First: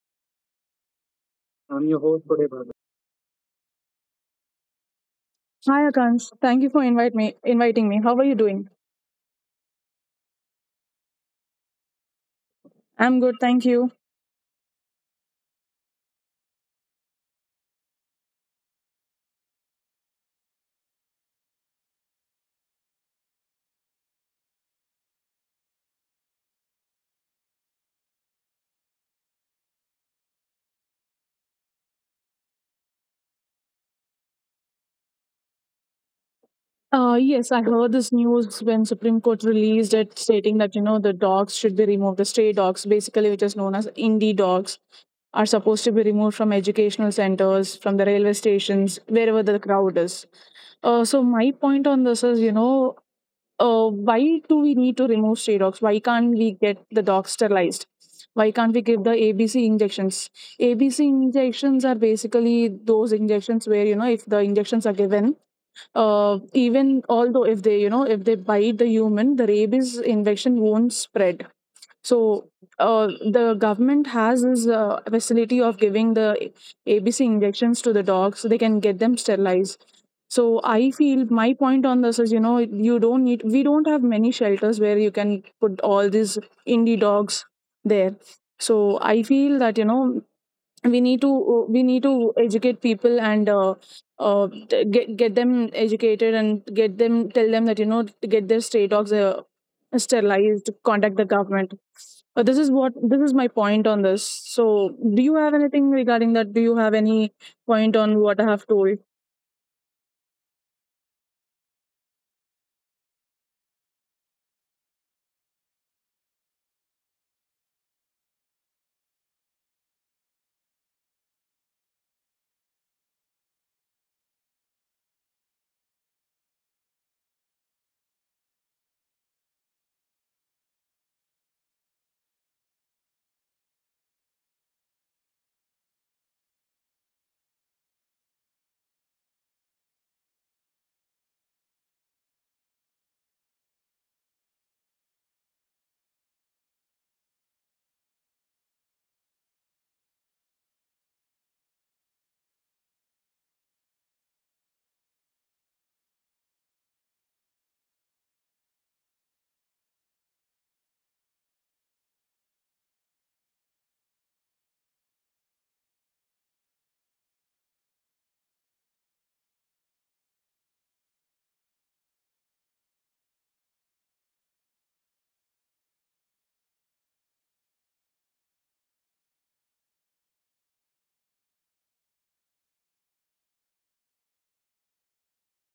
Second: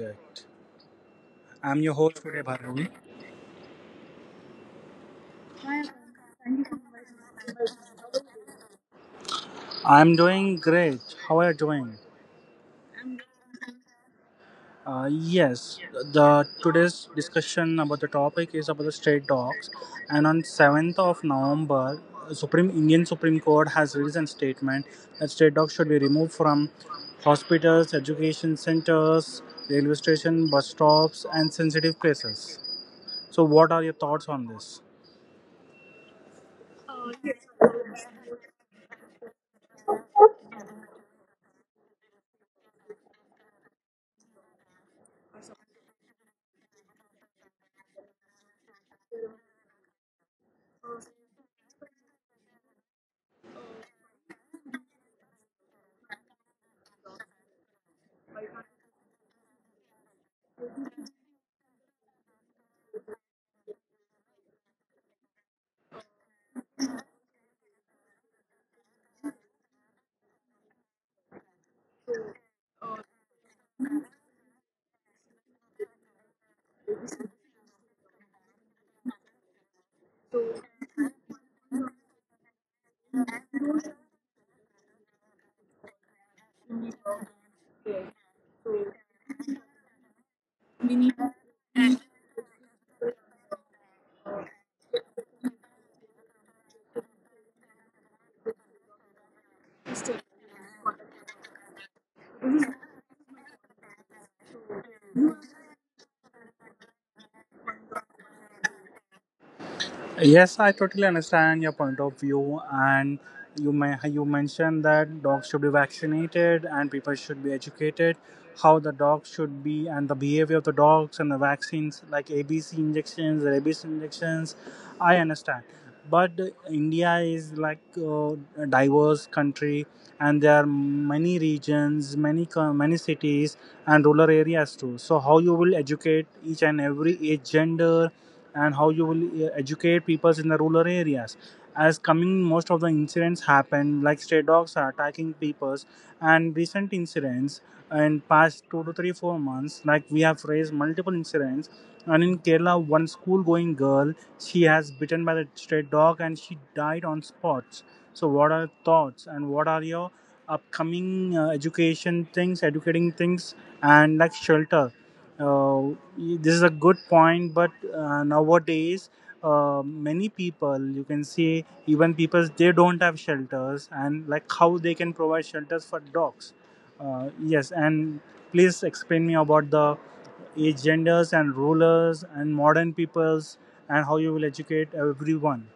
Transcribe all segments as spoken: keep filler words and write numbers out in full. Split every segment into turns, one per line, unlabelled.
Project. I'm your host today, Bhargavi.
Hi, Akans. Thank you for invite me, inviting me. How are you doing?
I'm doing great. How are you doing?
I'm good, thank you.
Uh, yes, the today's discussion about the topic is about the state dogs. And on seventh of November, Supreme Indian Supreme Court has released a statement that state dogs should be removed from hospitals, education centers, railway station, bus stops, and sensitive places. So, what are your thoughts on this?
Uh, yes, I heard this news when Supreme Court released it stating that, you know, the dogs should be removed. The stray dogs, basically, which is known as indie dogs, are supposed to be removed from educational centers, from the railway stations, wherever the crowd is. Uh, so my point on this is, you know, uh, why do we need to remove stray dogs? Why can't we get the dogs sterilized? Why can't we give the A B C injections? A B C injections are basically those injections where, you know, if the injections are given, uh, even although if they, you know, if they bite the human, the rabies infection won't spread. So uh, the government has this uh, facility of giving the A B C injections to the dogs so they can get them sterilized. So I feel my point on this is, you know, you don't need, we don't have many shelters where you can put all these indie dogs there. So I feel that, you know, we need to we need to educate people and uh, uh, t- get get them educated and get them tell them that you know to get their stray dogs uh, sterilized, contact the government. Uh, this is what, this is my point on this. So do you have anything regarding that? Do you have any point on what I have told?
Yes, I totally understand your point of view, and you may you mentioned that dogs should be vaccinated and people should be educated how the dogs should be and the behavior of the dogs and the vaccines like A B C injections, rabies injections. I understand, but India is like uh, a diverse country, and there are many regions, many co- many cities, and rural areas too. So how you will educate each and every age, gender, and how you will uh, educate people in the rural areas as coming most of the incidents happen like stray dogs are attacking peoples and recent incidents in past two to three, four months like we have raised multiple incidents. And in kerala one school going girl, she has bitten by the stray dog and she died on spots. So what are your thoughts and what are your upcoming uh, education things educating things and like shelter uh, y- this is a good point, but uh, nowadays, uh, many people you can see even people they don't have shelters and like how they can provide shelters for dogs. Uh, yes, and please explain me about the age genders and rulers and modern peoples and how you will educate everyone.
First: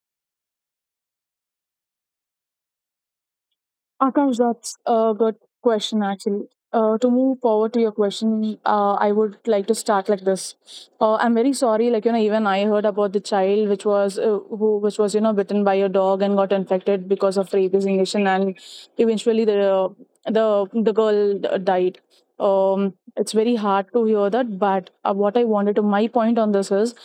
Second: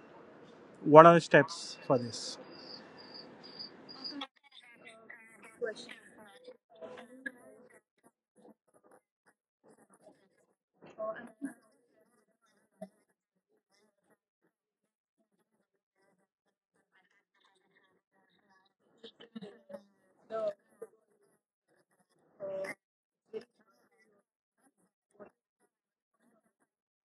What are the steps for this?
Akash, that's a good question actually. Uh, to move forward to your question, uh, I would like to start like this. Uh, I'm very sorry, like you know, even I heard about the child which was uh, who which was you know bitten by a dog and got infected because of rape resignation, and eventually the the the girl died. Um, it's very hard to hear that, but uh, what I wanted to my point on this is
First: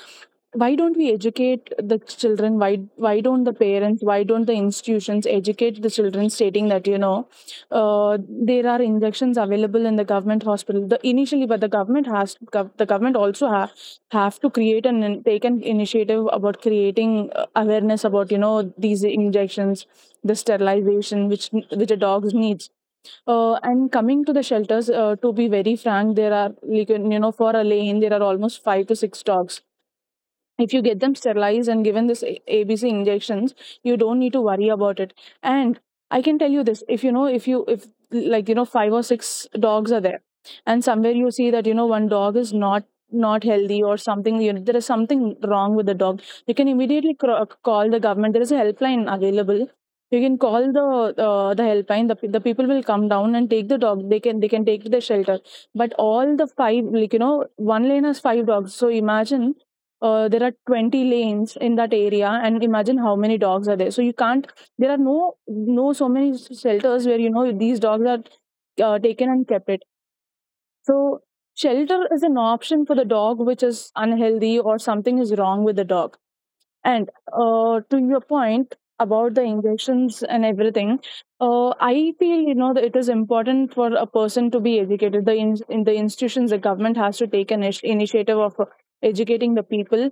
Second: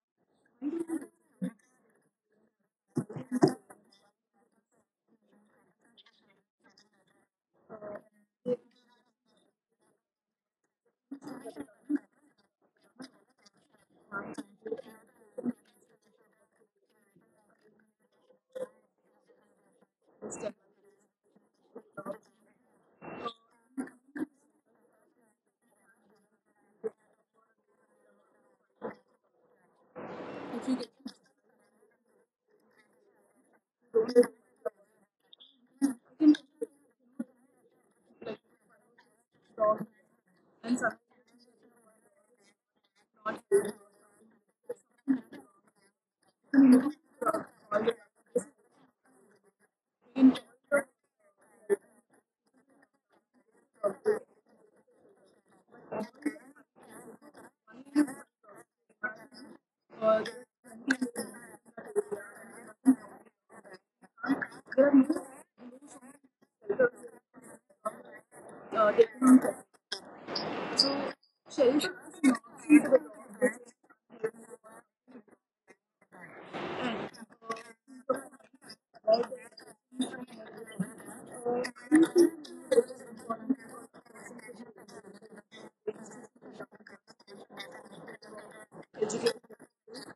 why don't we educate the children, why why don't the parents, why don't the institutions educate the children stating that you know uh, there are injections available in the government hospital the initially, but the government has gov- the government also ha- have to create and in- take an initiative about creating uh, awareness about you know these injections, the sterilization which which a dog needs. Uh, and coming to the shelters, uh, to be very frank, there are like you know for a lane there are almost five to six dogs. If you get them sterilized and given this A- abc injections, you don't need to worry about it. And I can tell you this, if you know, if you if like you know five or six dogs are there, and somewhere you see that you know one dog is not not healthy or something, you know, there is something wrong with the dog, you can immediately cr- call the government, there is a helpline available. You can call the uh, the helpline, the, pe- the people will come down and take the dog, they can, they can take to the shelter. But all the five, like you know one lane has five dogs, so imagine uh, there are twenty lanes in that area, and imagine how many dogs are there, so you can't, there are no no so many shelters where you know these dogs are uh, taken and kept it. So shelter is an option for the dog which is unhealthy or something is wrong with the dog. And uh, to your point about the injections and everything, uh, I feel you know that it is important for a person to be educated. The in, in the institutions, the government has to take an ish- initiative of uh, educating the people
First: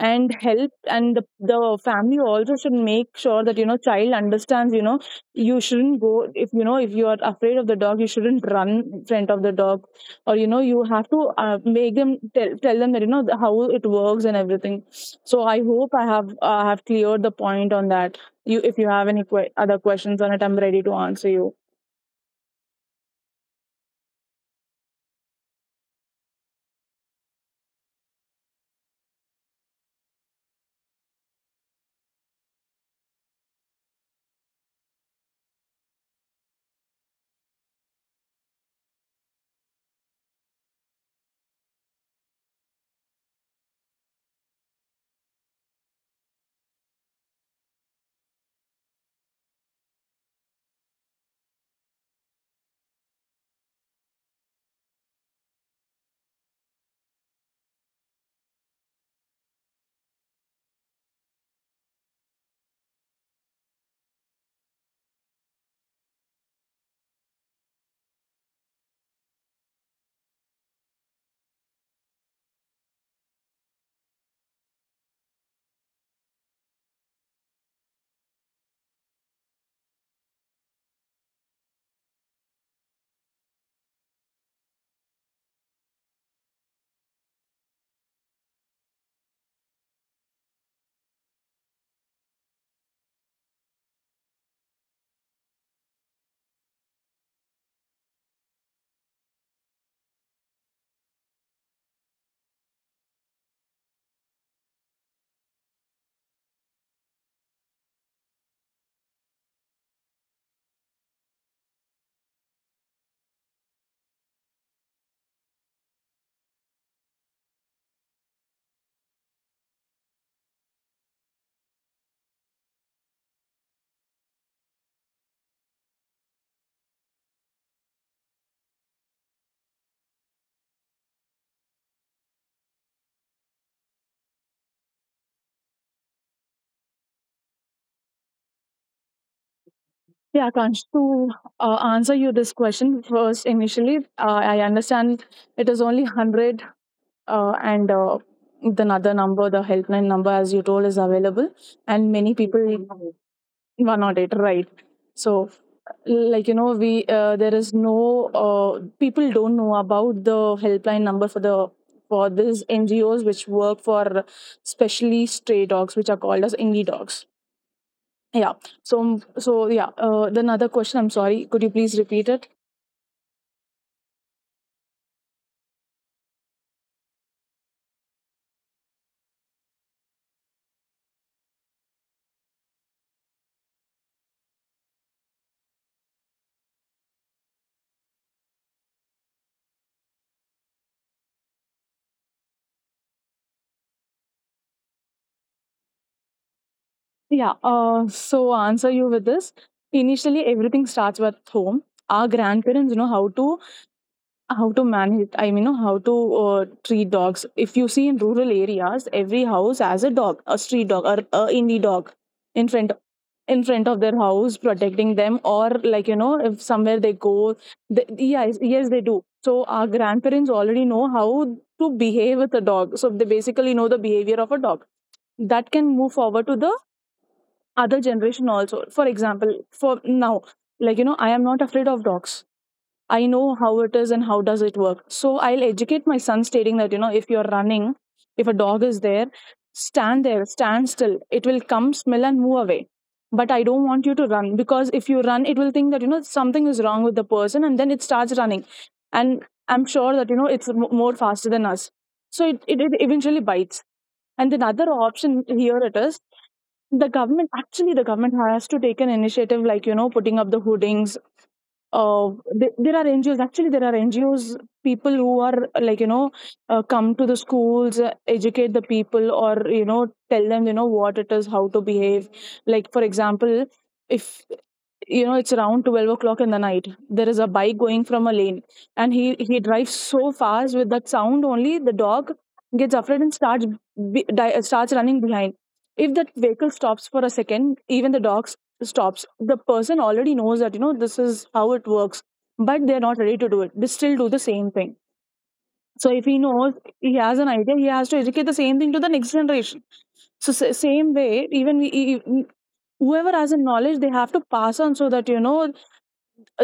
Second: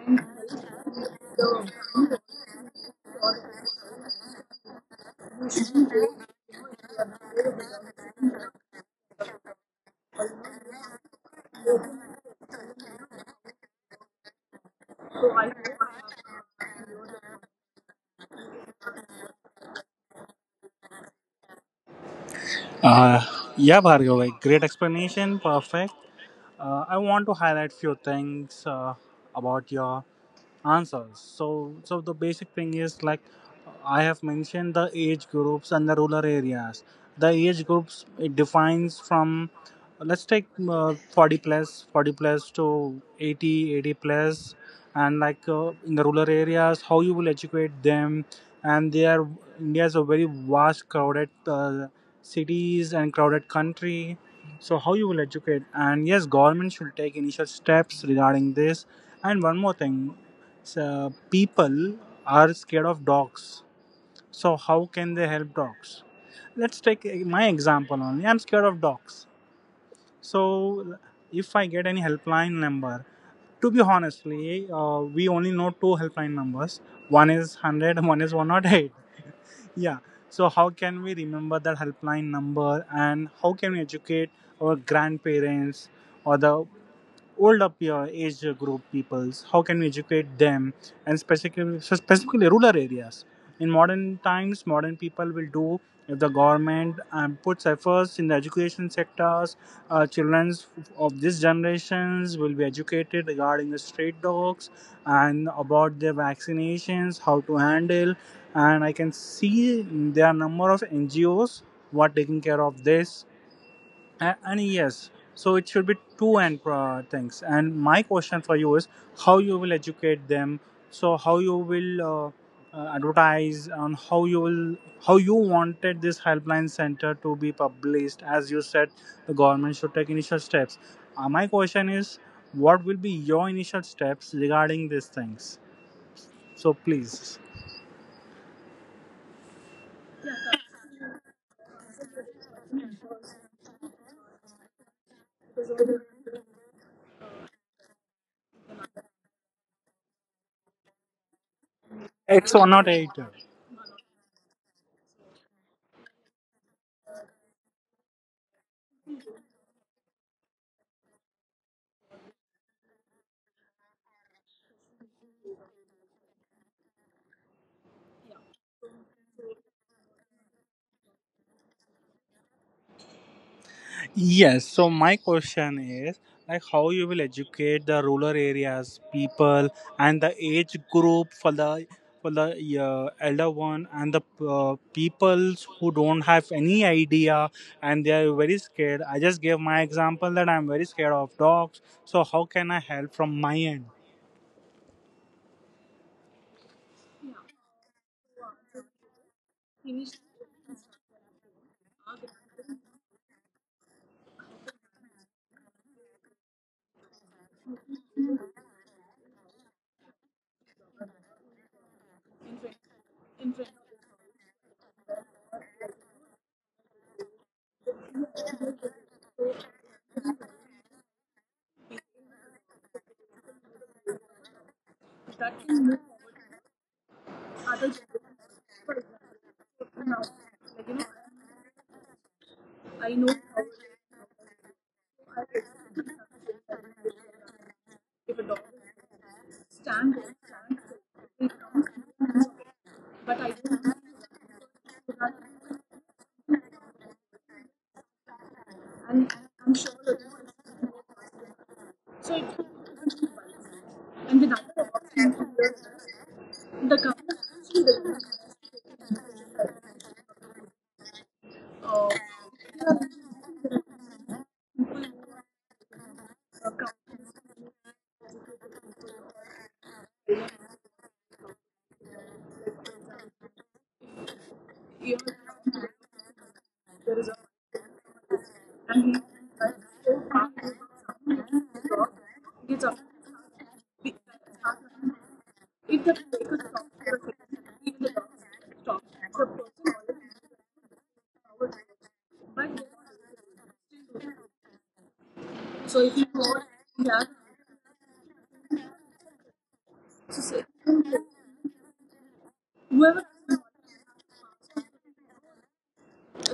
and help. And the, the family also should make sure that you know child understands, you know you shouldn't go, if you know if you are afraid of the dog you shouldn't run in front of the dog. Or you know you have to uh, make them tell, tell them that you know the, how it works and everything. So I hope I have uh, have cleared the point on that. You, if you have any que- other questions on it, I'm ready to answer you.
Uh, yeah, Bhargav, like great explanation, perfect. Uh, I want to highlight few things uh, about your answers. So, so the basic thing is like I have mentioned the age groups and the rural areas. The age groups it defines from let's take uh, forty plus, forty plus to eighty, eighty plus, and like uh, in the rural areas how you will educate them. And they are India is a very vast crowded uh, cities and crowded country. So how you will educate? And yes, government should take initial steps regarding this. And one more thing, so people are scared of dogs. So how can they help dogs? Let's take eh, my example only. I'm scared of dogs. So if I get any helpline number, to be honestly, uh, we only know two helpline numbers. One is one hundred one is one oh eight. Yeah. So how can we remember that helpline number, and how can we educate our grandparents or the old up your age group peoples? How can we educate them? And specifically, so specifically rural areas in modern times, modern people will do if the government um, puts efforts in the education sectors, uh, children of this generations will be educated regarding the street dogs and about their vaccinations, how to handle. And I can see there are number of ngos who are taking care of this. A- and yes, so it should be two and uh, things. And my question for you is how you will educate them. So how you will uh, uh, advertise on how you will, how you wanted this helpline center to be published? As you said, the government should take initial steps. Uh, my question is, what will be your initial steps regarding these things? So please.
Yeah, Kansh, to uh, answer you this question, first initially uh, I understand it is only one hundred, uh, and uh, the other number, the helpline number as you told is available, and many
It's or
people.
not eight?
one oh eight, right? So like you know we uh, there is no uh, people don't know about the helpline number for the for these NGOs which work for specially stray dogs which are called as indie dogs. Yeah. So so yeah, uh, the another question, I'm sorry, could you please repeat it?
Yes, so my question is like how you will educate the rural areas people and the age group for the, for the uh, elder one and the uh, peoples who don't have any idea and they are very scared. I just gave my example that I'm very scared of dogs. So how can I help from my end?
Yeah, uh, so answer you with this. Initially everything starts with home. Our grandparents know how to, how to manage, I mean you know, how to uh, treat dogs. If you see in rural areas, every house has a dog, a street dog or a indie dog in front, in front of their house protecting them, or like you know if somewhere they go they, yes yes they do. So our grandparents already know how to behave with a dog, so they basically know the behavior of a dog. That can move forward to the other generation also. For example, for now, like you know I am not afraid of dogs. I know how it is and how does it work. So I'll educate my son stating that, you know, if you're running, if a dog is there, stand there, stand still. It will come, smell and move away. But I don't want you to run, because if you run, it will think that, you know, something is wrong with the person, and then it starts running. And I'm sure that, you know, it's m- more faster than us. So it, it, it eventually bites. And then other option here it is, the government, actually the government has to take an initiative, like you know putting up the hoardings. uh, th- there are N G Os. Actually, there are N G Os, people who are uh, like you know uh, come to the schools, uh, educate the people, or you know tell them you know what it is, how to behave. Like for example, if you know it's around twelve o'clock in the night, there is a bike going from a lane, and he he drives so fast. With that sound only, the dog gets afraid and starts be, di- starts running behind. If that vehicle stops for a second, even the dog s- stops. The person already knows that you know this is how it works, but they're not ready to do it, they still do the same thing. So if he knows, he has an idea, he has to educate the same thing to the next generation. So sa- same way, even we, e- e- whoever has a knowledge, they have to pass on, so that you know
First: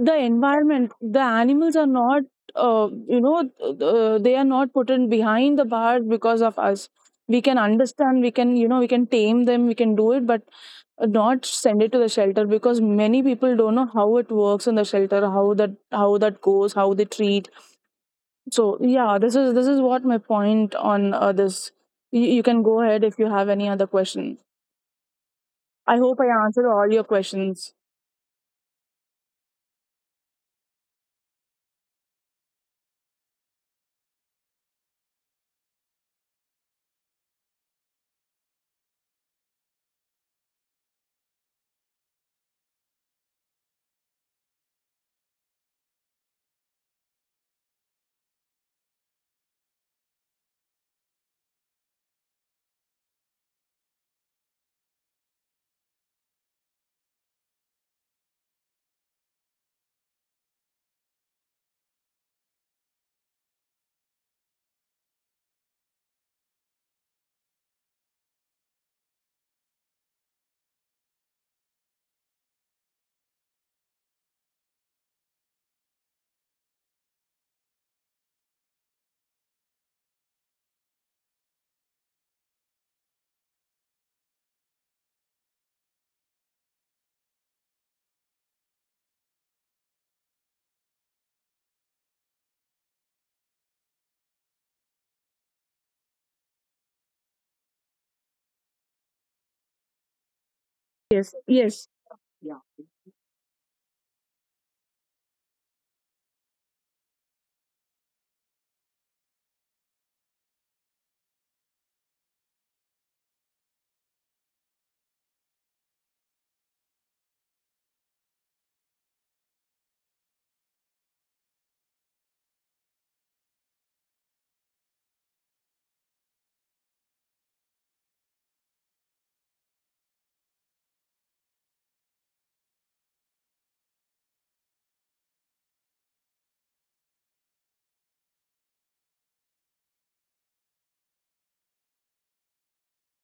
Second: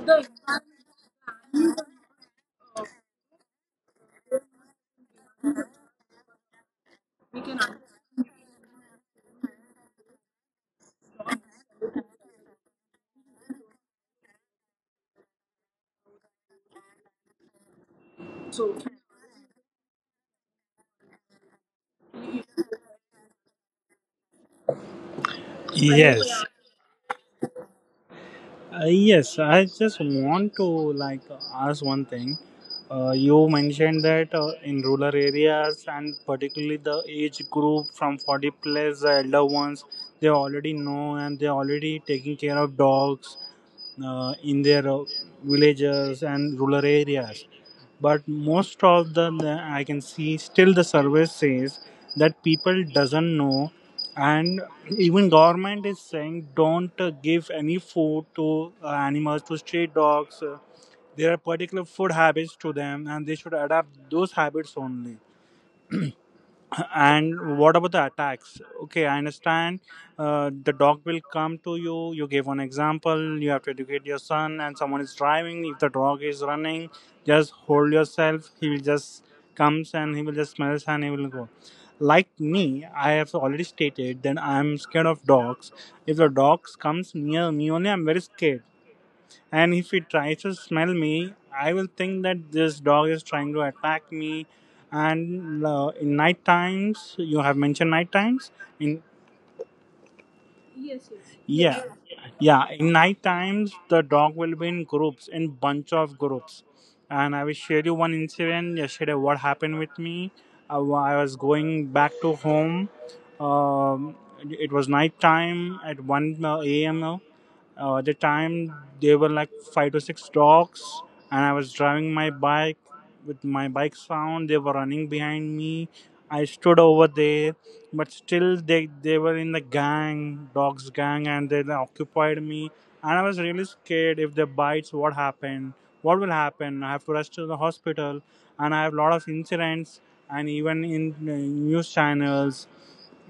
the environment, the animals are not uh, you know uh, they are not put in behind the bars because of us. We can understand, we can you know we can tame them, we can do it, but not send it to the shelter, because many people don't know how it works in the shelter, how that, how that goes, how they treat. So yeah, this is, this is what my point on uh, this. you, you can go ahead if you have any other question. I hope I
Yes.
answered all your questions.
Uh, yes, I just want to like ask one thing. Uh, you mentioned that uh, in rural areas and particularly the age group from forty plus, the elder ones, they already know and they already taking care of dogs uh, in their uh, villages and rural areas. But most of the, the I can see still the survey says that people doesn't know. And even government is saying don't uh, give any food to uh, animals to stray dogs. Uh, there are particular food habits to them and they should adapt those habits only. And what about the attacks? Okay, I understand. Uh, the dog will come to you. You gave one example. You have to educate your son, and someone is driving. If the dog is running, just hold yourself. He will just comes, and he will just smells, and he will go. Like me, I have already stated that I am scared of dogs. If the dogs comes near me only, I'm very scared. And if he tries to smell me, I will think that this dog is trying to attack me. And uh, in night times, you have mentioned night times. In
Yes,
yeah,
yes.
yeah, in night times the dog will be in groups, in bunch of groups. And I will share you one incident yesterday. What happened with me? I wa- I was going back to home. Um, it was night time at one a m. Uh, at the time, there were like five to six dogs, and I was driving my bike with my bike sound. They were running behind me. I stood over there, but still they they were in the gang, dogs gang, and they occupied me. And I was really scared. If they bites, what happened? What will happen? I have to rush to the hospital. And I have a lot of incidents, and even in uh, news channels,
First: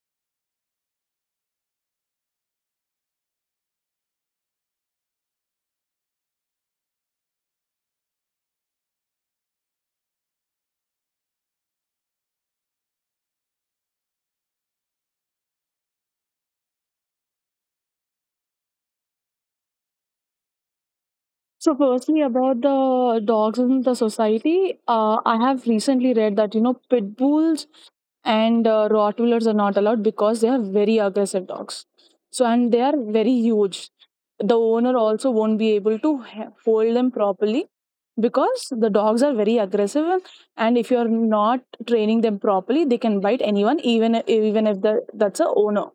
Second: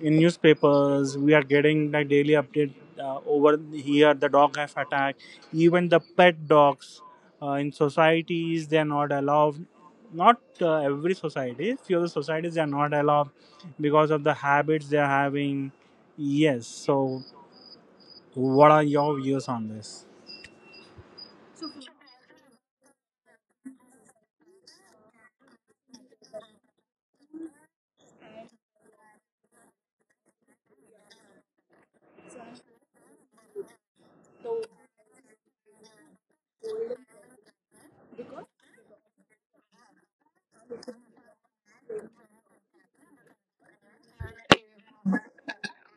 in newspapers, we are getting the daily update. Uh, over here the dog have attacked, even the pet dogs. Uh, in societies, they are not allowed. Not uh, every society, few of the societies they are not allowed because of the habits they are having. Yes, so what are your views on this?
So, firstly, about the dogs in the society, uh, I have recently read that you know pit bulls and uh, Rottweilers are not allowed because they are very aggressive dogs. So, and they are very huge. The owner also won't be able to h- hold them properly, because the dogs are very aggressive, and, and if you are not training them properly, they can bite anyone, even e-, even if the that's a owner.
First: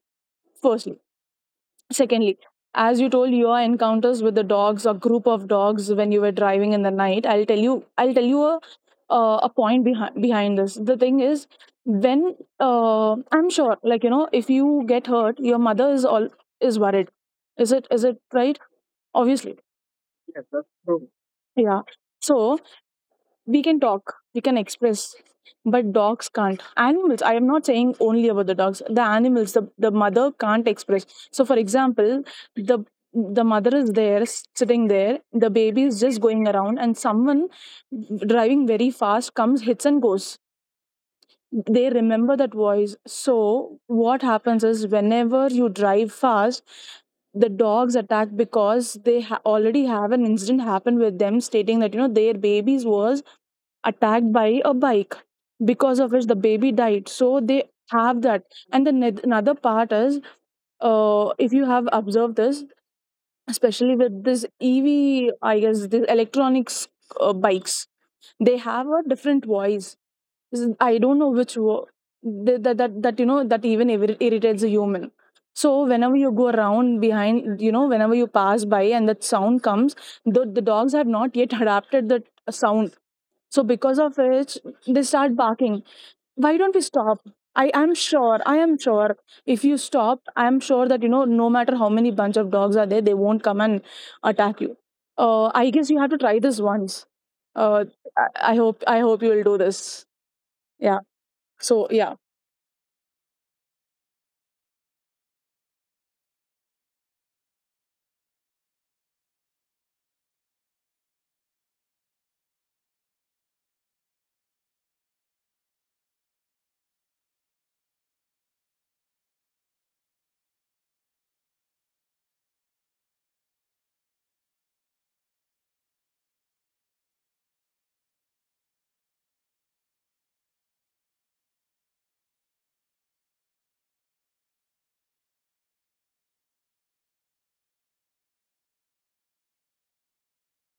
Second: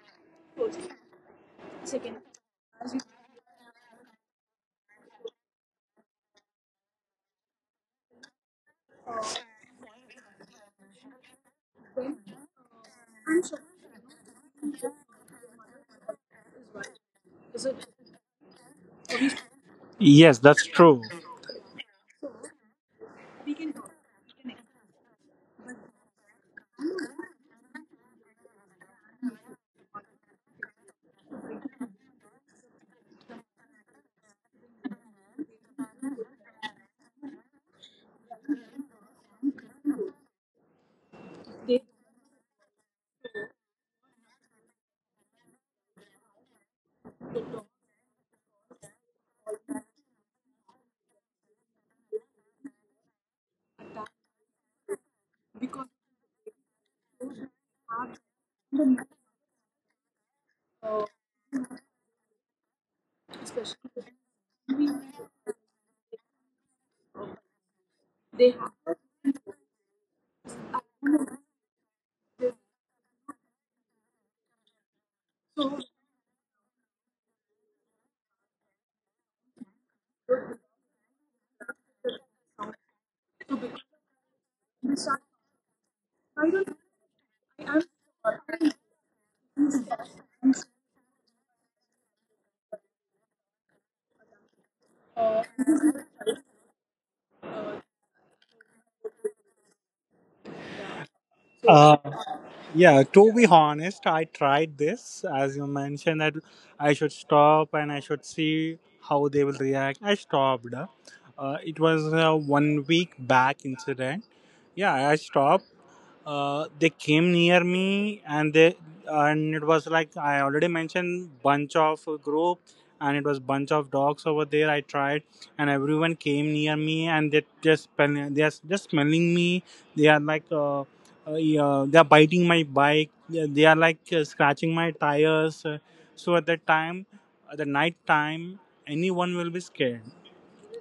Firstly. Secondly, as you told your encounters with the dogs or group of dogs when you were driving in the night, I'll tell you I'll tell you a uh, a point behind behind this. The thing is, when uh, I'm sure like you know if you get hurt, your mother is all is worried. Is it is it right? Obviously.
Yes, that's true.
Yeah. So we can talk we can express but dogs can't animals i am not saying only about the dogs, the animals, the, the mother can't express. So for example, the the mother is there, sitting there, the baby is just going around, and someone driving very fast comes, hits, and goes. They remember that voice. So what happens is, whenever you drive fast, the dogs attack because they ha- already have an incident happen with them stating that, you know, their babies was attacked by a bike, because of which the baby died. So they have that. And the neth- another part is, uh, if you have observed this, especially with this ev I guess the electronics uh, bikes, they have a different voice. This is- I don't know which wo- that, that that that, you know, that even irri- irritates a human. So whenever you go around behind, you know, whenever you pass by and that sound comes, the, the dogs have not yet adapted that sound. So because of which they start barking. Why don't we stop? I am sure, I am sure, if you stop, I am sure that, you know, no matter how many bunch of dogs are there, they won't come and attack you. Uh, I guess you have to try this once. Uh, I, I hope I hope you will do this. Yeah. So
Uh,
yeah.
Yeah, to be honest, I tried this as you mentioned that I should stop and I should see how they will react. I stopped. Uh, it was a one week back incident. Yeah, I stopped. Uh, they came near me, and they, and it was like I already mentioned bunch of group, and it was bunch of dogs over there. I tried, and everyone came near me and they just smell- they are just smelling me. They are like uh, uh, yeah, they are biting my bike. They they are like uh, scratching my tires. So at that time, at the night time, anyone will be scared.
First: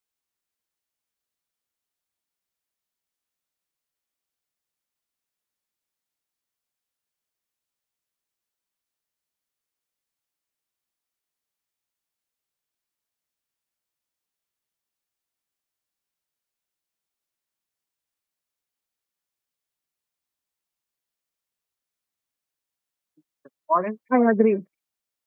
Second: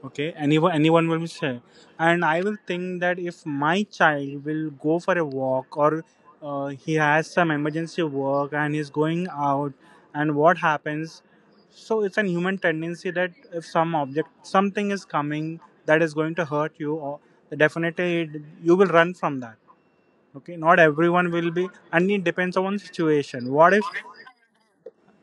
okay anyone Anyone will be share. And I will think that if my child will go for a walk, or uh, he has some emergency work and he's going out, and what happens? So it's an human tendency that if some object, something is coming that is going to hurt you, or definitely it, you will run from that. Okay, not everyone will be, and it depends on situation what if.
I agree.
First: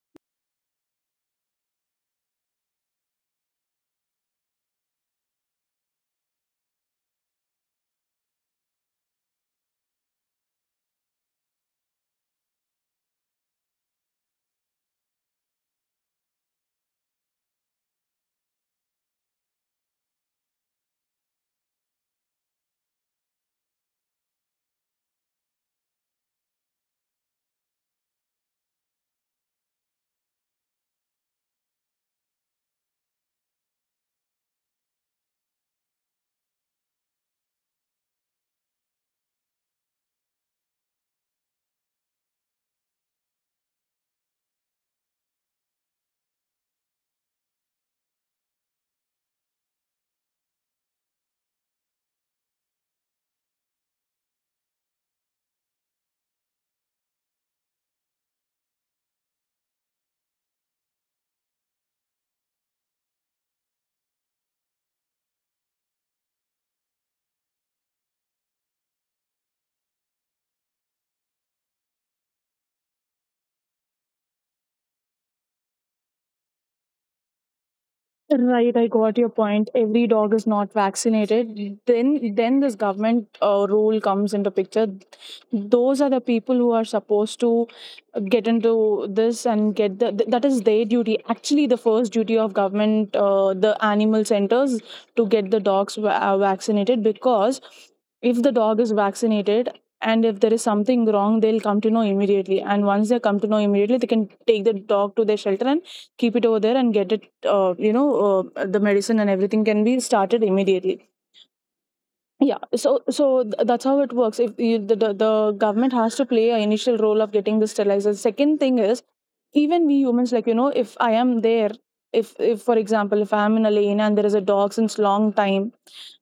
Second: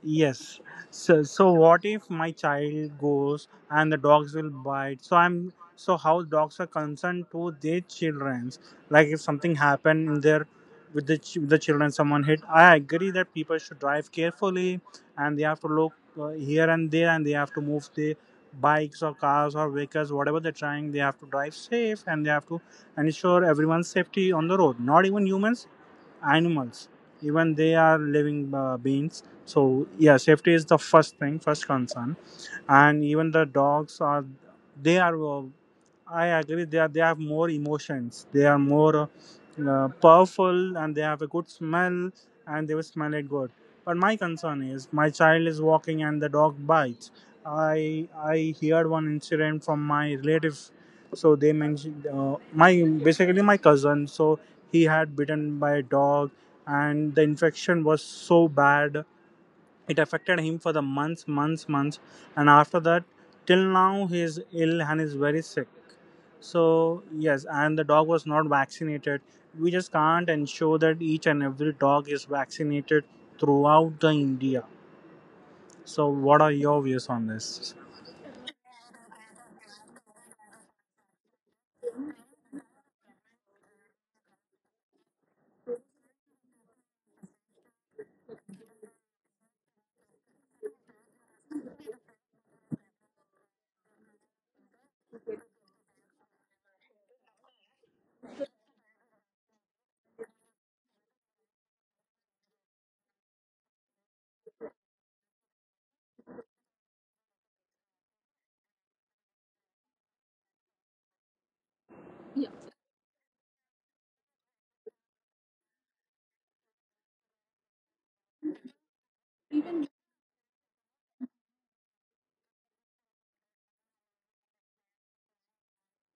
Yes. So, so what if my child goes and the dogs will bite? So I'm so how dogs are concerned to their childrens. Like if something happened in their, with the ch- with the children, someone hit. I agree that people should drive carefully, and they have to look uh, here and there, and they have to move their bikes or cars or vehicles, whatever they're trying. They have to drive safe, and they have to ensure everyone's safety on the road. Not even humans, animals, even they are living uh, beings. So yeah, safety is the first thing, first concern. And even the dogs are, they are uh, I agree they are, they have more emotions, they are more uh, powerful, and they have a good smell, and they will smell it good. But my concern is my child is walking and the dog bites. I i heard one incident from my relative. So they mentioned uh, my basically my cousin. So he had bitten by a dog, and the infection was so bad. It affected him for the months, months, months, and after that, till now, he is ill and is very sick. So, yes, and the dog was not vaccinated. We just can't ensure that each and every dog is vaccinated throughout the India. So, what are your views on this?
Right, I got your point. Every dog is not vaccinated. Then, then this government uh, rule comes into picture. Those are the people who are supposed to get into this and get the th- that is their duty. Actually, the first duty of government, uh, the animal centers, to get the dogs va- uh, vaccinated, because if the dog is vaccinated and if there is something wrong, they'll come to know immediately, and once they come to know immediately, they can take the dog to their shelter and keep it over there and get it, uh, you know, uh, the medicine and everything can be started immediately. Yeah, so so th- that's how it works. If you, the, the the government has to play an initial role of getting the sterilizers. Second thing is, even we humans, like you know, if I am there, if if for example, if I am in a lane and there is a dog since long time,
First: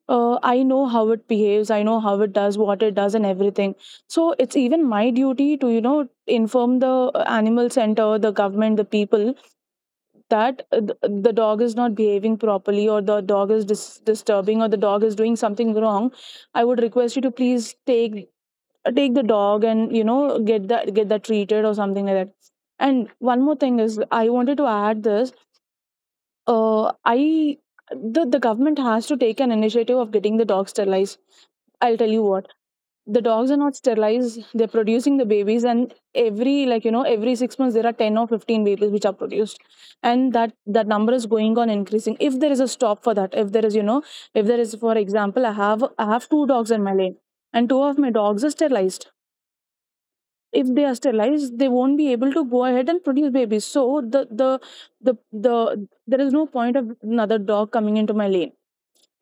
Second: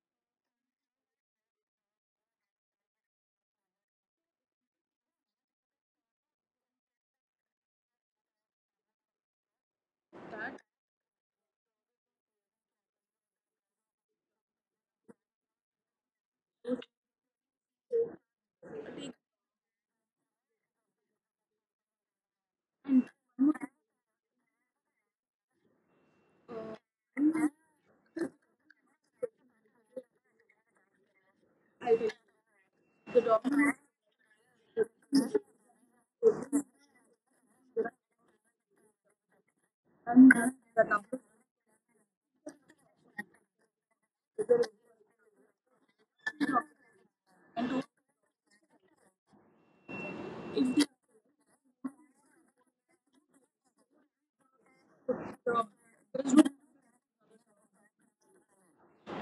uh, I know how it behaves, I know how it does, what it does and everything. So it's even my duty to, you know, inform the uh, animal center, the government, the people, that uh, th- the dog is not behaving properly, or the dog is dis- disturbing, or the dog is doing something wrong. I would request you to please take take the dog and, you know, get that get that treated or something like that. And one more thing is, I wanted to add this. Uh i the, the government has to take an initiative of getting the dogs sterilized. I'll tell you what. The dogs are not sterilized, they're producing the babies, and every, like you know, every six months there are ten or fifteen babies which are produced, and that that number is going on increasing. If there is a stop for that, if there is, you know, if there is, for example, i have i have two dogs in my lane, and two of my dogs are sterilized. If they are sterilized, they won't be able to go ahead and produce babies. So the the the the there is no point of another dog coming into my lane,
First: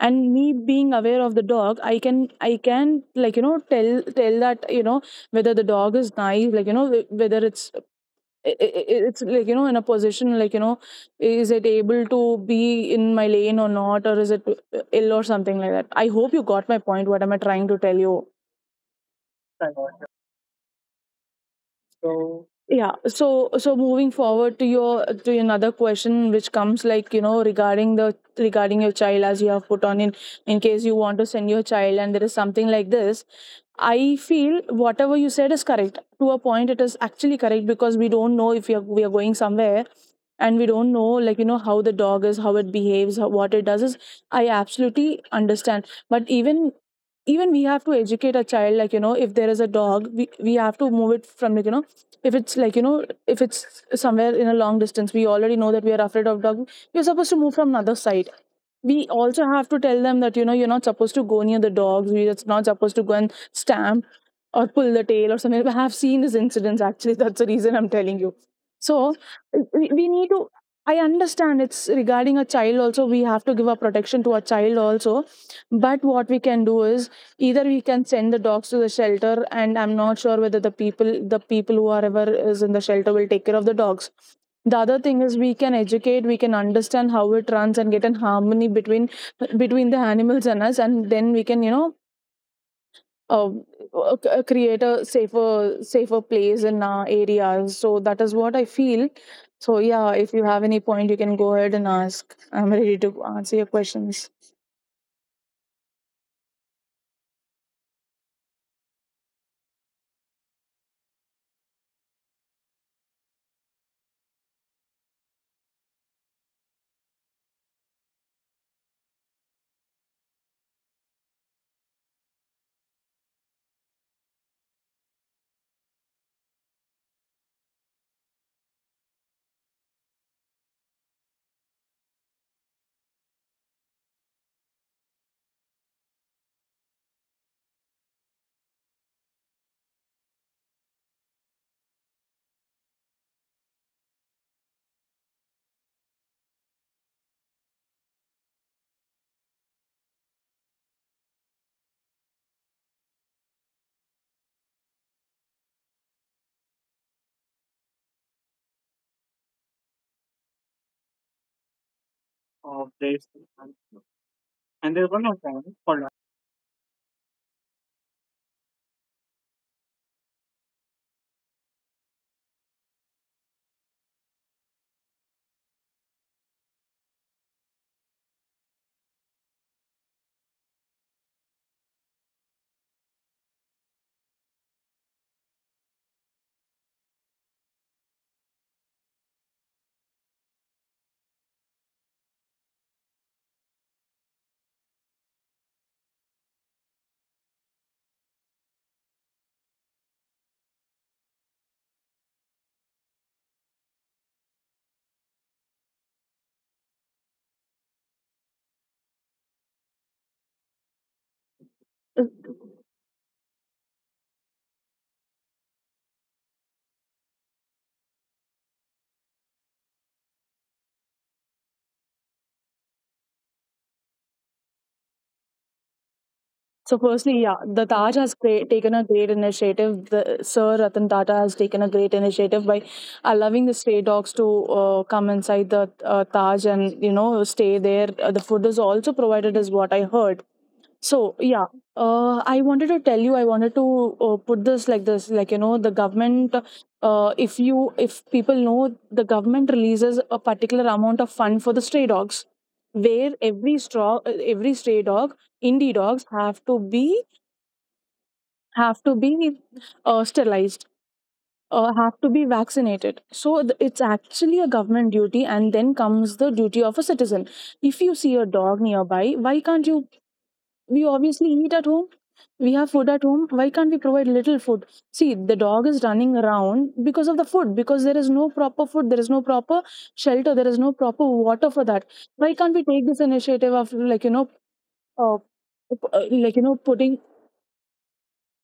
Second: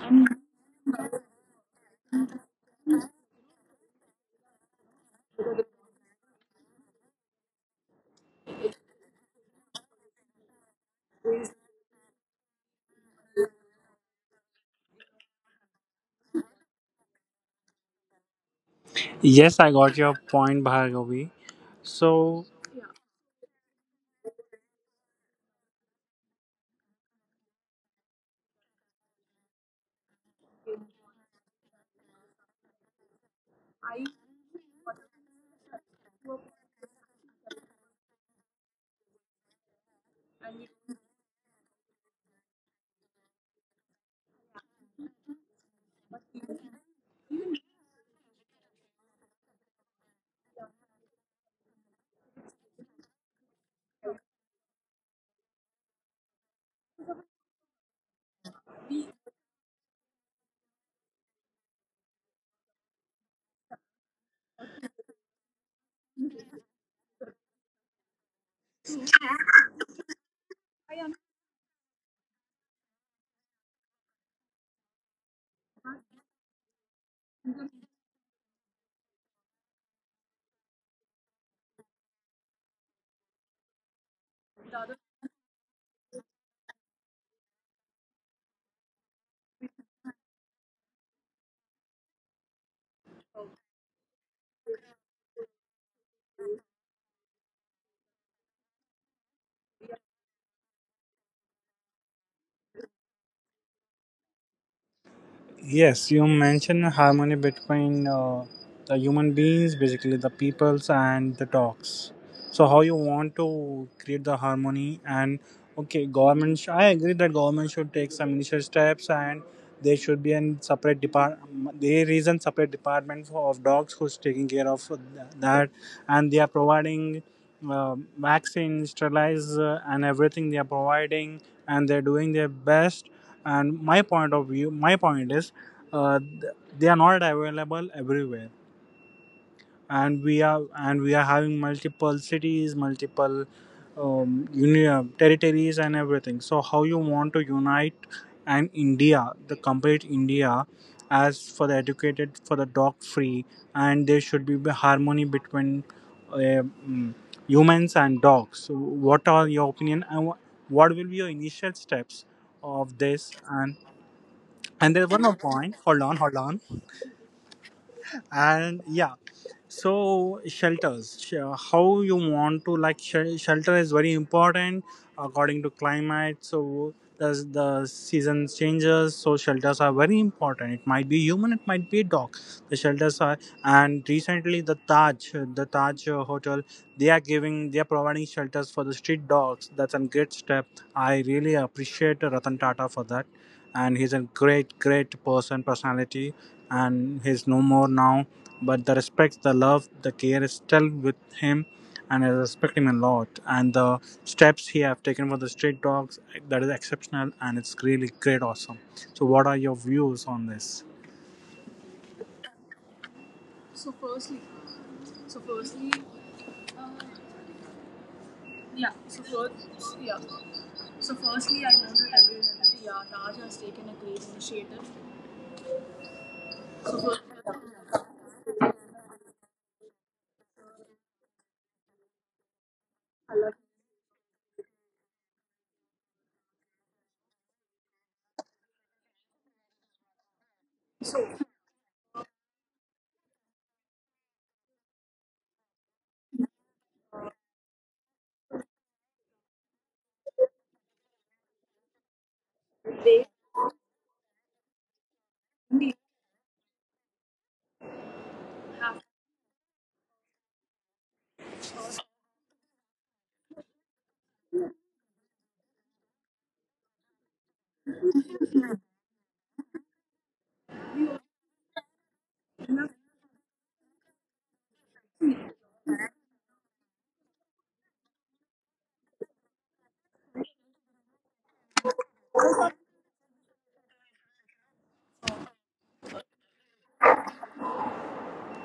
and me being aware of the dog, i can i can, like you know, tell tell that, you know, whether the dog is nice, like you know, wh- whether it's, i- i- i- it's like, you know, in a position, like you know, is it able to be in my lane or not, or is it ill or something like that. I hope you got my point, what am I trying to tell you.
Yes, I got your point, Bhargavi. So,
Yeah, so so moving forward to your, to another question which comes, like you know, regarding the, regarding your child, as you have put on, in in case you want to send your child and there is something like this, I feel whatever you said is correct to a point. It is actually correct, because we don't know if we are, we are going somewhere and we don't know, like you know, how the dog is, how it behaves, how, what it does is, I absolutely understand. But even, even we have to educate a child, like you know, if there is a dog, we, we have to move it from, like you know, if it's, like you know, if it's somewhere in a long distance, we already know that we are afraid of dog, we are supposed to move from another side. We also have to tell them that, you know, you're not supposed to go near the dogs, we are not supposed to go and stamp or pull the tail or something. I have seen these incidents actually. That's the reason I'm telling you. So we, we need to. I understand it's regarding a child also. We have to give a protection to a child also. But what we can do is, either we can send the dogs to the shelter, and I'm not sure whether the people, the people who are ever is in the shelter, will take care of the dogs. The other thing is, we can educate, we can understand how it runs, and get in harmony between, between the animals and us, and then we can, you know, um, uh, c- uh, create a safer safer place in our areas. So that is what I feel. So yeah, if you have any point, you can go ahead and ask. I'm ready to answer your questions.
yes, you mentioned harmony between uh, the human beings, basically the peoples and the dogs. So how you want to create the harmony? And okay, government. Sh- I agree that government should take some initial steps, and there should be a separate depart. There is a separate department for, of dogs who's taking care of th- that, and they are providing uh, vaccines, sterilizer, and everything. They are providing, and they're doing their best. And my point of view, my point is uh, th- they are not available everywhere, and we are and we are having multiple cities, multiple um, union territories and everything. So how you want to unite an india the complete india as for the educated, for the dog free? And there should be the harmony between uh, mm, humans and dogs. So what are your opinion and wha- What will be your initial steps of this? and and there's one more point, hold on, hold on. And yeah, so shelters, sh- how you want to, like sh- shelter is very important according to climate. So as the season changes, so shelters are very important. It might be human, it might be dog. The shelters are, and recently the taj the taj uh, hotel, they are giving they are providing shelters for the street dogs. That's a great step. I really appreciate Ratan Tata for that. And he's a great great person, personality. And he's no more now. But the respect, the love, the care is still with him, and I respect him a lot. And the steps he have taken for the street dogs, that is exceptional, and it's really great, awesome. So, what are your views on this?
So firstly, yeah, the Taj has cre- taken a great initiative. The, Sir Ratan Tata has taken a great initiative by allowing the stray dogs to uh, come inside the uh, Taj and, you know, stay there. Uh, the food is also provided, is what I heard. So yeah, uh, I wanted to tell you. I wanted to uh, put this like this, like you know, the government. Uh, if you, if people know, the government releases a particular amount of fund for the stray dogs, where every straw, every stray dog, indie dogs have to be have to be uh, sterilized, uh, have to be vaccinated. So th- it's actually a government duty, and then comes the duty of a citizen. If you see a dog nearby, why can't you, we obviously eat at home, we have food at home, why can't we provide little food? See, the dog is running around because of the food, because there is no proper food, there is no proper shelter, there is no proper water for that. Why can't we take this initiative of, like you know, uh, p- uh, like you know, putting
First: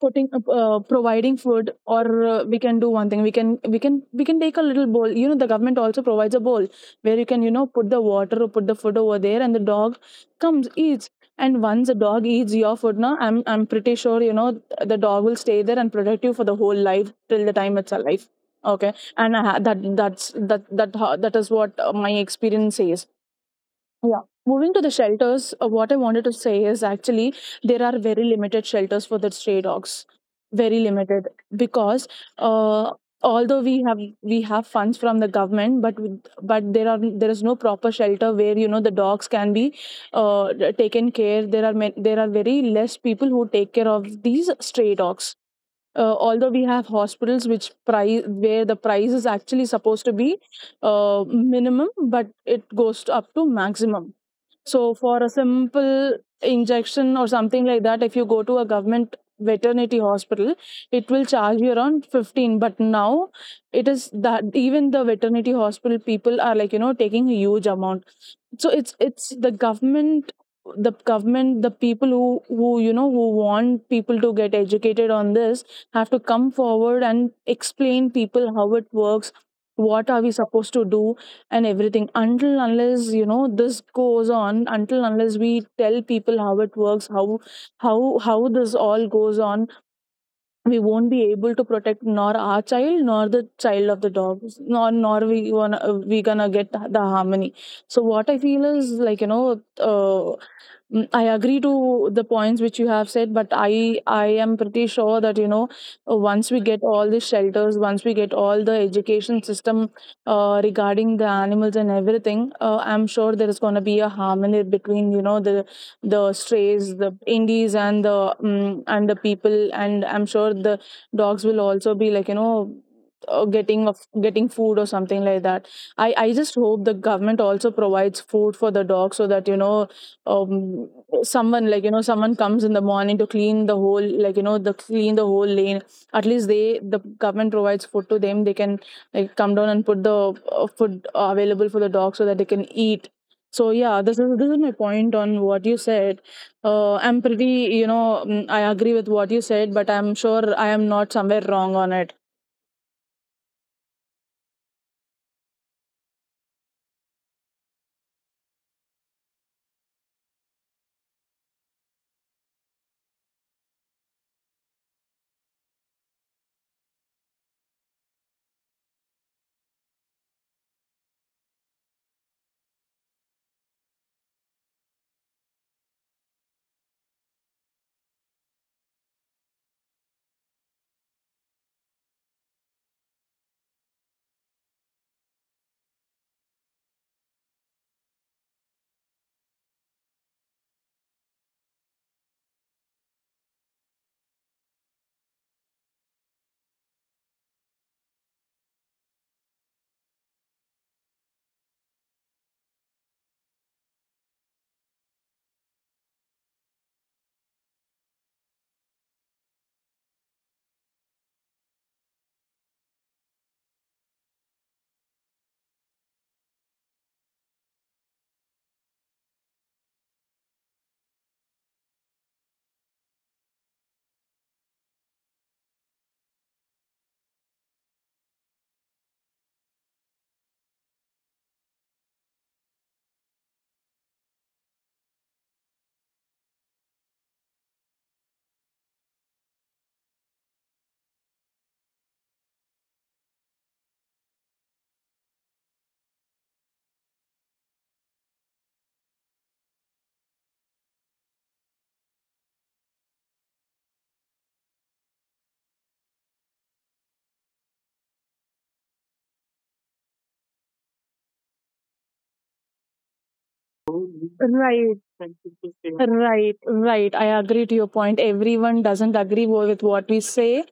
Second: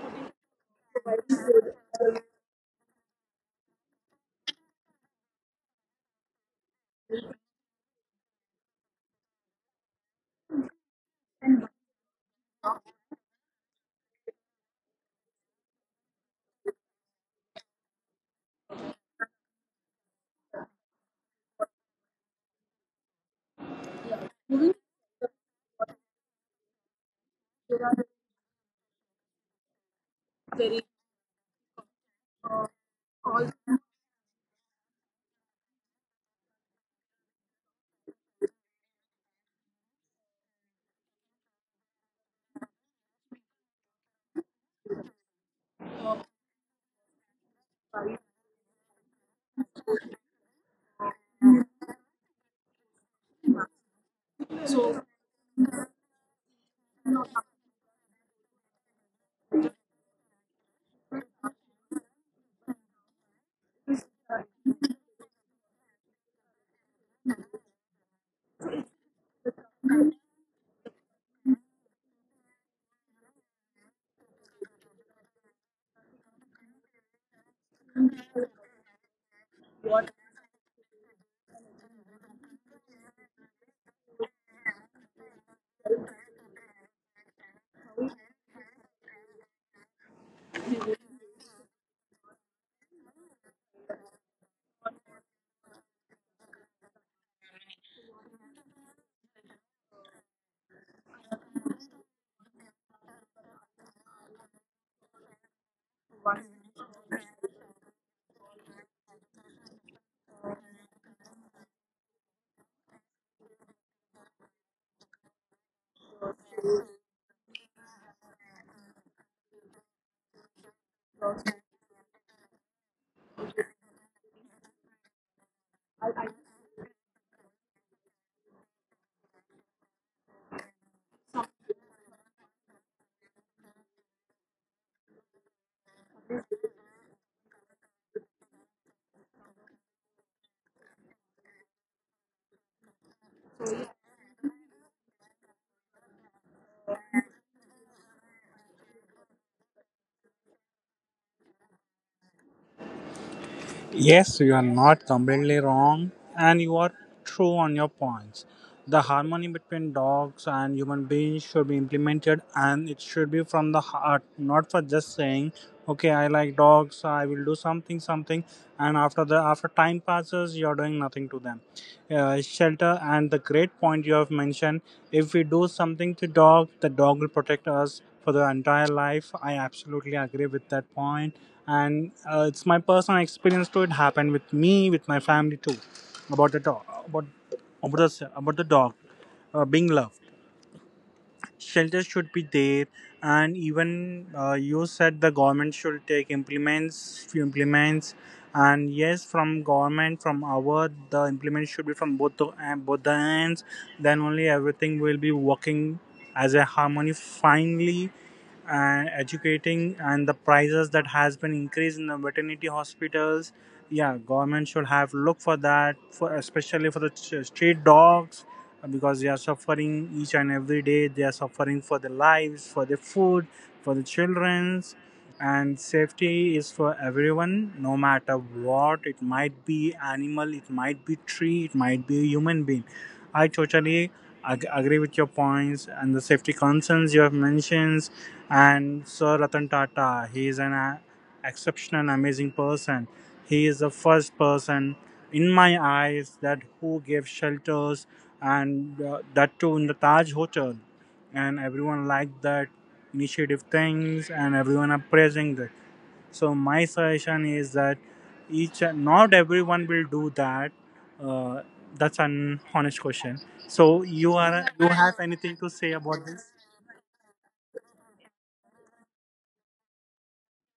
putting up, uh, providing food? Or uh, we can do one thing, we can we can we can take a little bowl, you know, the government also provides a bowl, where you can, you know, put the water or put the food over there, and the dog comes, eats. And once the dog eats your food, now i'm i'm pretty sure, you know, th- the dog will stay there and protect you for the whole life, till the time it's alive. Okay, and I ha- that that's that that ho- that is what, uh, my experience says. Yeah. Moving to the shelters, uh, what I wanted to say is actually, there are very limited shelters for the stray dogs. Very limited, because uh, although we have we have funds from the government, but with- but there are, there is no proper shelter where, you know, the dogs can be uh, taken care. There are ma- there are very less people who take care of these stray dogs. Uh, although we have hospitals which price, where the price is actually supposed to be uh, minimum, but it goes to up to maximum. So for a simple injection or something like that, if you go to a government veterinary hospital, it will charge you around fifteen. But now it is that even the veterinary hospital people are like, you know, taking a huge amount. So it's it's the government, the government, the people who who you know, who want people to get educated on this, have to come forward and explain people how it works, what are we supposed to do and everything. Until unless, you know, this goes on, until unless we tell people how it works, how how how this all goes on, we won't be able to protect nor our child, nor the child of the dogs, nor nor we wanna, we gonna get the harmony. So what I feel is, like you know, uh, mm, I agree to the points which you have said, but I I am pretty sure that, you know, uh, once we get all the shelters, once we get all the education system, uh, regarding the animals and everything, uh, I'm sure there is going to be a harmony between, you know, the the strays, the indies, and the um, and the people, and I'm sure the dogs will also be like, you know, uh, getting of getting food or something like that. I i just hope the government also provides food for the dogs so that, you know, um someone, like you know, someone comes in the morning to clean the whole, like you know, the clean the whole lane, at least they, the government provides food to them, they can, like, come down and put the uh, food available for the dog, so that they can eat. So yeah, this is this is my point on what you said. uh, I'm pretty, you know, mm, I agree with what you said, but I'm sure I am not somewhere wrong on it.
Yes, you are not completely wrong, and you are true on your points. The harmony between dogs and human beings should be implemented, and it should be from the heart, not for just saying, "Okay, I like dogs. I will do something, something," and after the after time passes, you are doing nothing to them. Uh, shelter, and the great point you have mentioned. If we do something to dog, the dog will protect us for the entire life. I absolutely agree with that point, and uh, it's my personal experience too. It happened with me, with my family too, about the dog, about about the about the dog uh, being loved. Shelter should be there. And even uh, you said the government should take implements few implements. And yes, from government, from our, the implements should be from both the uh, both the ends. Then only everything will be working as a harmony finally. And educating, and the prices that has been increased in the veterinary hospitals, yeah, government should have look for that, for especially for the ch- street dogs. Because they are suffering each and every day. They are suffering for their lives, for their food, for the children's, and safety is for everyone, no matter what. It might be animal, it might be tree, it might be a human being. I totally ag- agree with your points and the safety concerns you have mentioned. And Sir Ratan Tata, he is an a- exceptional and amazing person. He is the first person in my eyes that who gave shelters, and uh, that too in the Taj Hotel. And everyone liked that initiative things, and everyone are praising that. So my suggestion is that each, not everyone will do that. Uh, that's an honest question. So you are you
Right.
have anything to say about this?
Right, right. I agree to your point. Everyone doesn't agree wo- with what we say,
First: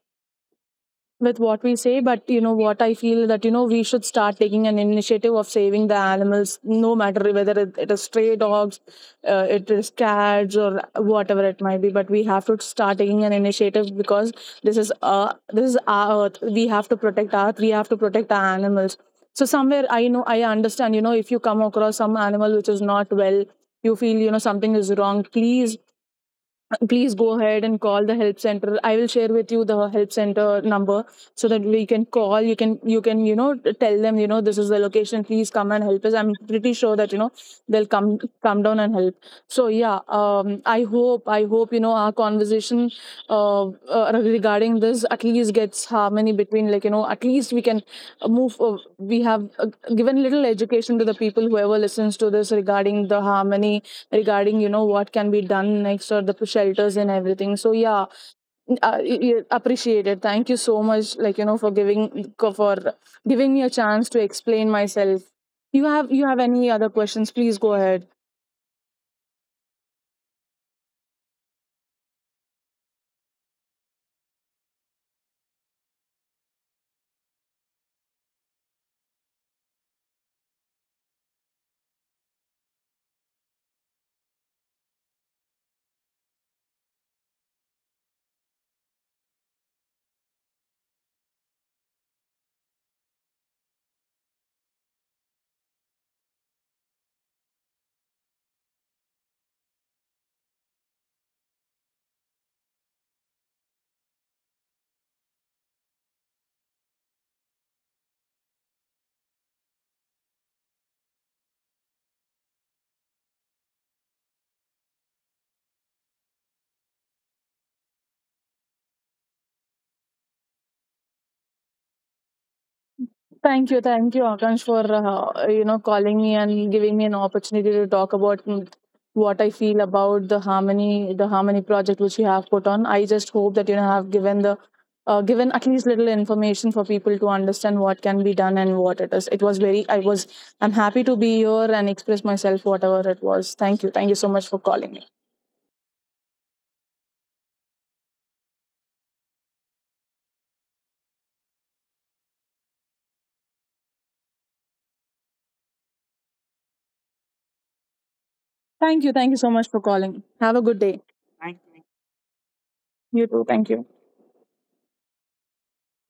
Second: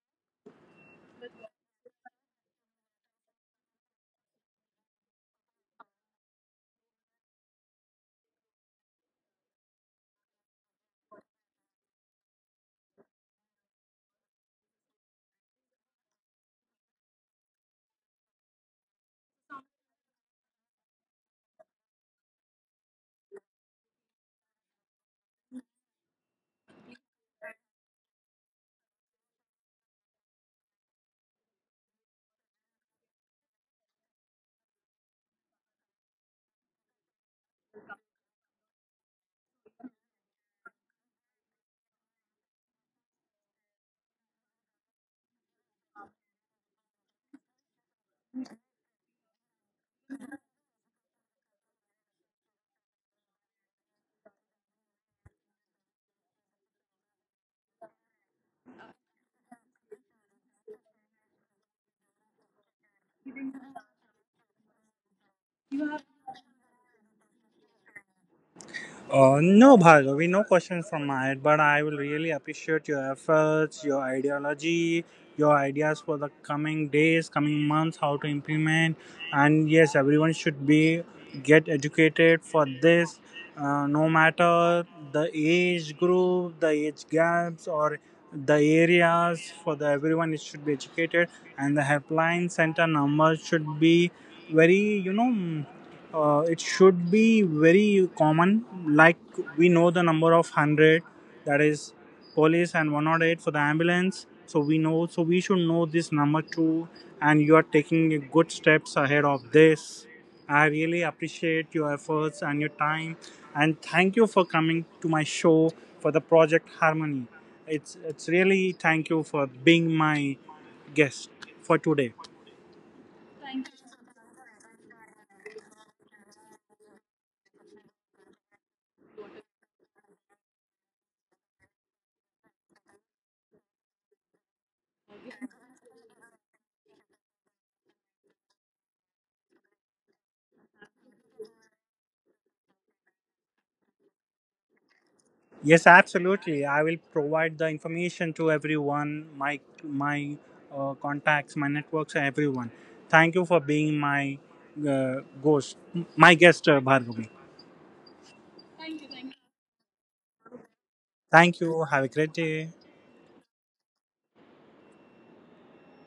with what we say, but you know what I feel that, you know, we should start taking an initiative of saving the animals, no matter whether it, it is stray dogs, uh, it is cats, or whatever it might be, but we have to start taking an initiative. Because this is uh this is our earth, we have to protect our earth, we have to protect our animals. So somewhere, I know, I understand, you know, if you come across some animal which is not well, you feel, you know, something is wrong. Please, please go ahead and call the help center. I will share with you the help center number, so that we can call. You can you can, you know, tell them, you know, this is the location, please come and help us. I'm pretty sure that, you know, they'll come come down and help. So yeah, um I hope, I hope, you know, our conversation, uh, uh regarding this, at least gets harmony between, like you know, at least we can uh, move, uh, we have uh, given little education to the people whoever listens to this, regarding the harmony, regarding, you know, what can be done next or the p- shelters and everything. So yeah, n- uh, y- y- appreciate it. Thank you so much, like you know, for giving co- for giving me a chance to explain myself. You have, you have any other questions, please go ahead.
Uh, no, Bhargavi, no questions from my end, but I will really appreciate your efforts, your ideology, your ideas for the coming days, coming months, how to implement. And yes, everyone should be get educated for this, uh, no matter the age group, the age gaps, or the areas. For the everyone, it should be educated, and the helpline center number should be very, you know uh, it should be very common. Like we know the number of one hundred, that is police, and one hundred eight for the ambulance. So we know, so we should know this number too. And you are taking good steps ahead of this. I really appreciate your efforts and your time. And thank you for coming to my show for the Project Harmony. It's, it's really thank you for being my guest for today.
Thank you, thank you, Akansh, for uh, you know, calling me and giving me an opportunity to talk about, mm, what I feel about the harmony, the harmony project which you have put on. I just hope that, you know, have given the uh, given at least little information for people to understand what can be done and what it is. It was very, I was, I'm happy to be here and express myself, whatever it was. Thank you, thank you so much for calling me.
Yes, absolutely. I will provide the information to everyone, my my uh, contacts, my networks, everyone. Thank you for being my uh, ghost, my guest, uh, Bhargavi.
Thank you, thank you so much for calling. Have a good day.
Thank you. Have a great day.
You too. Thank you.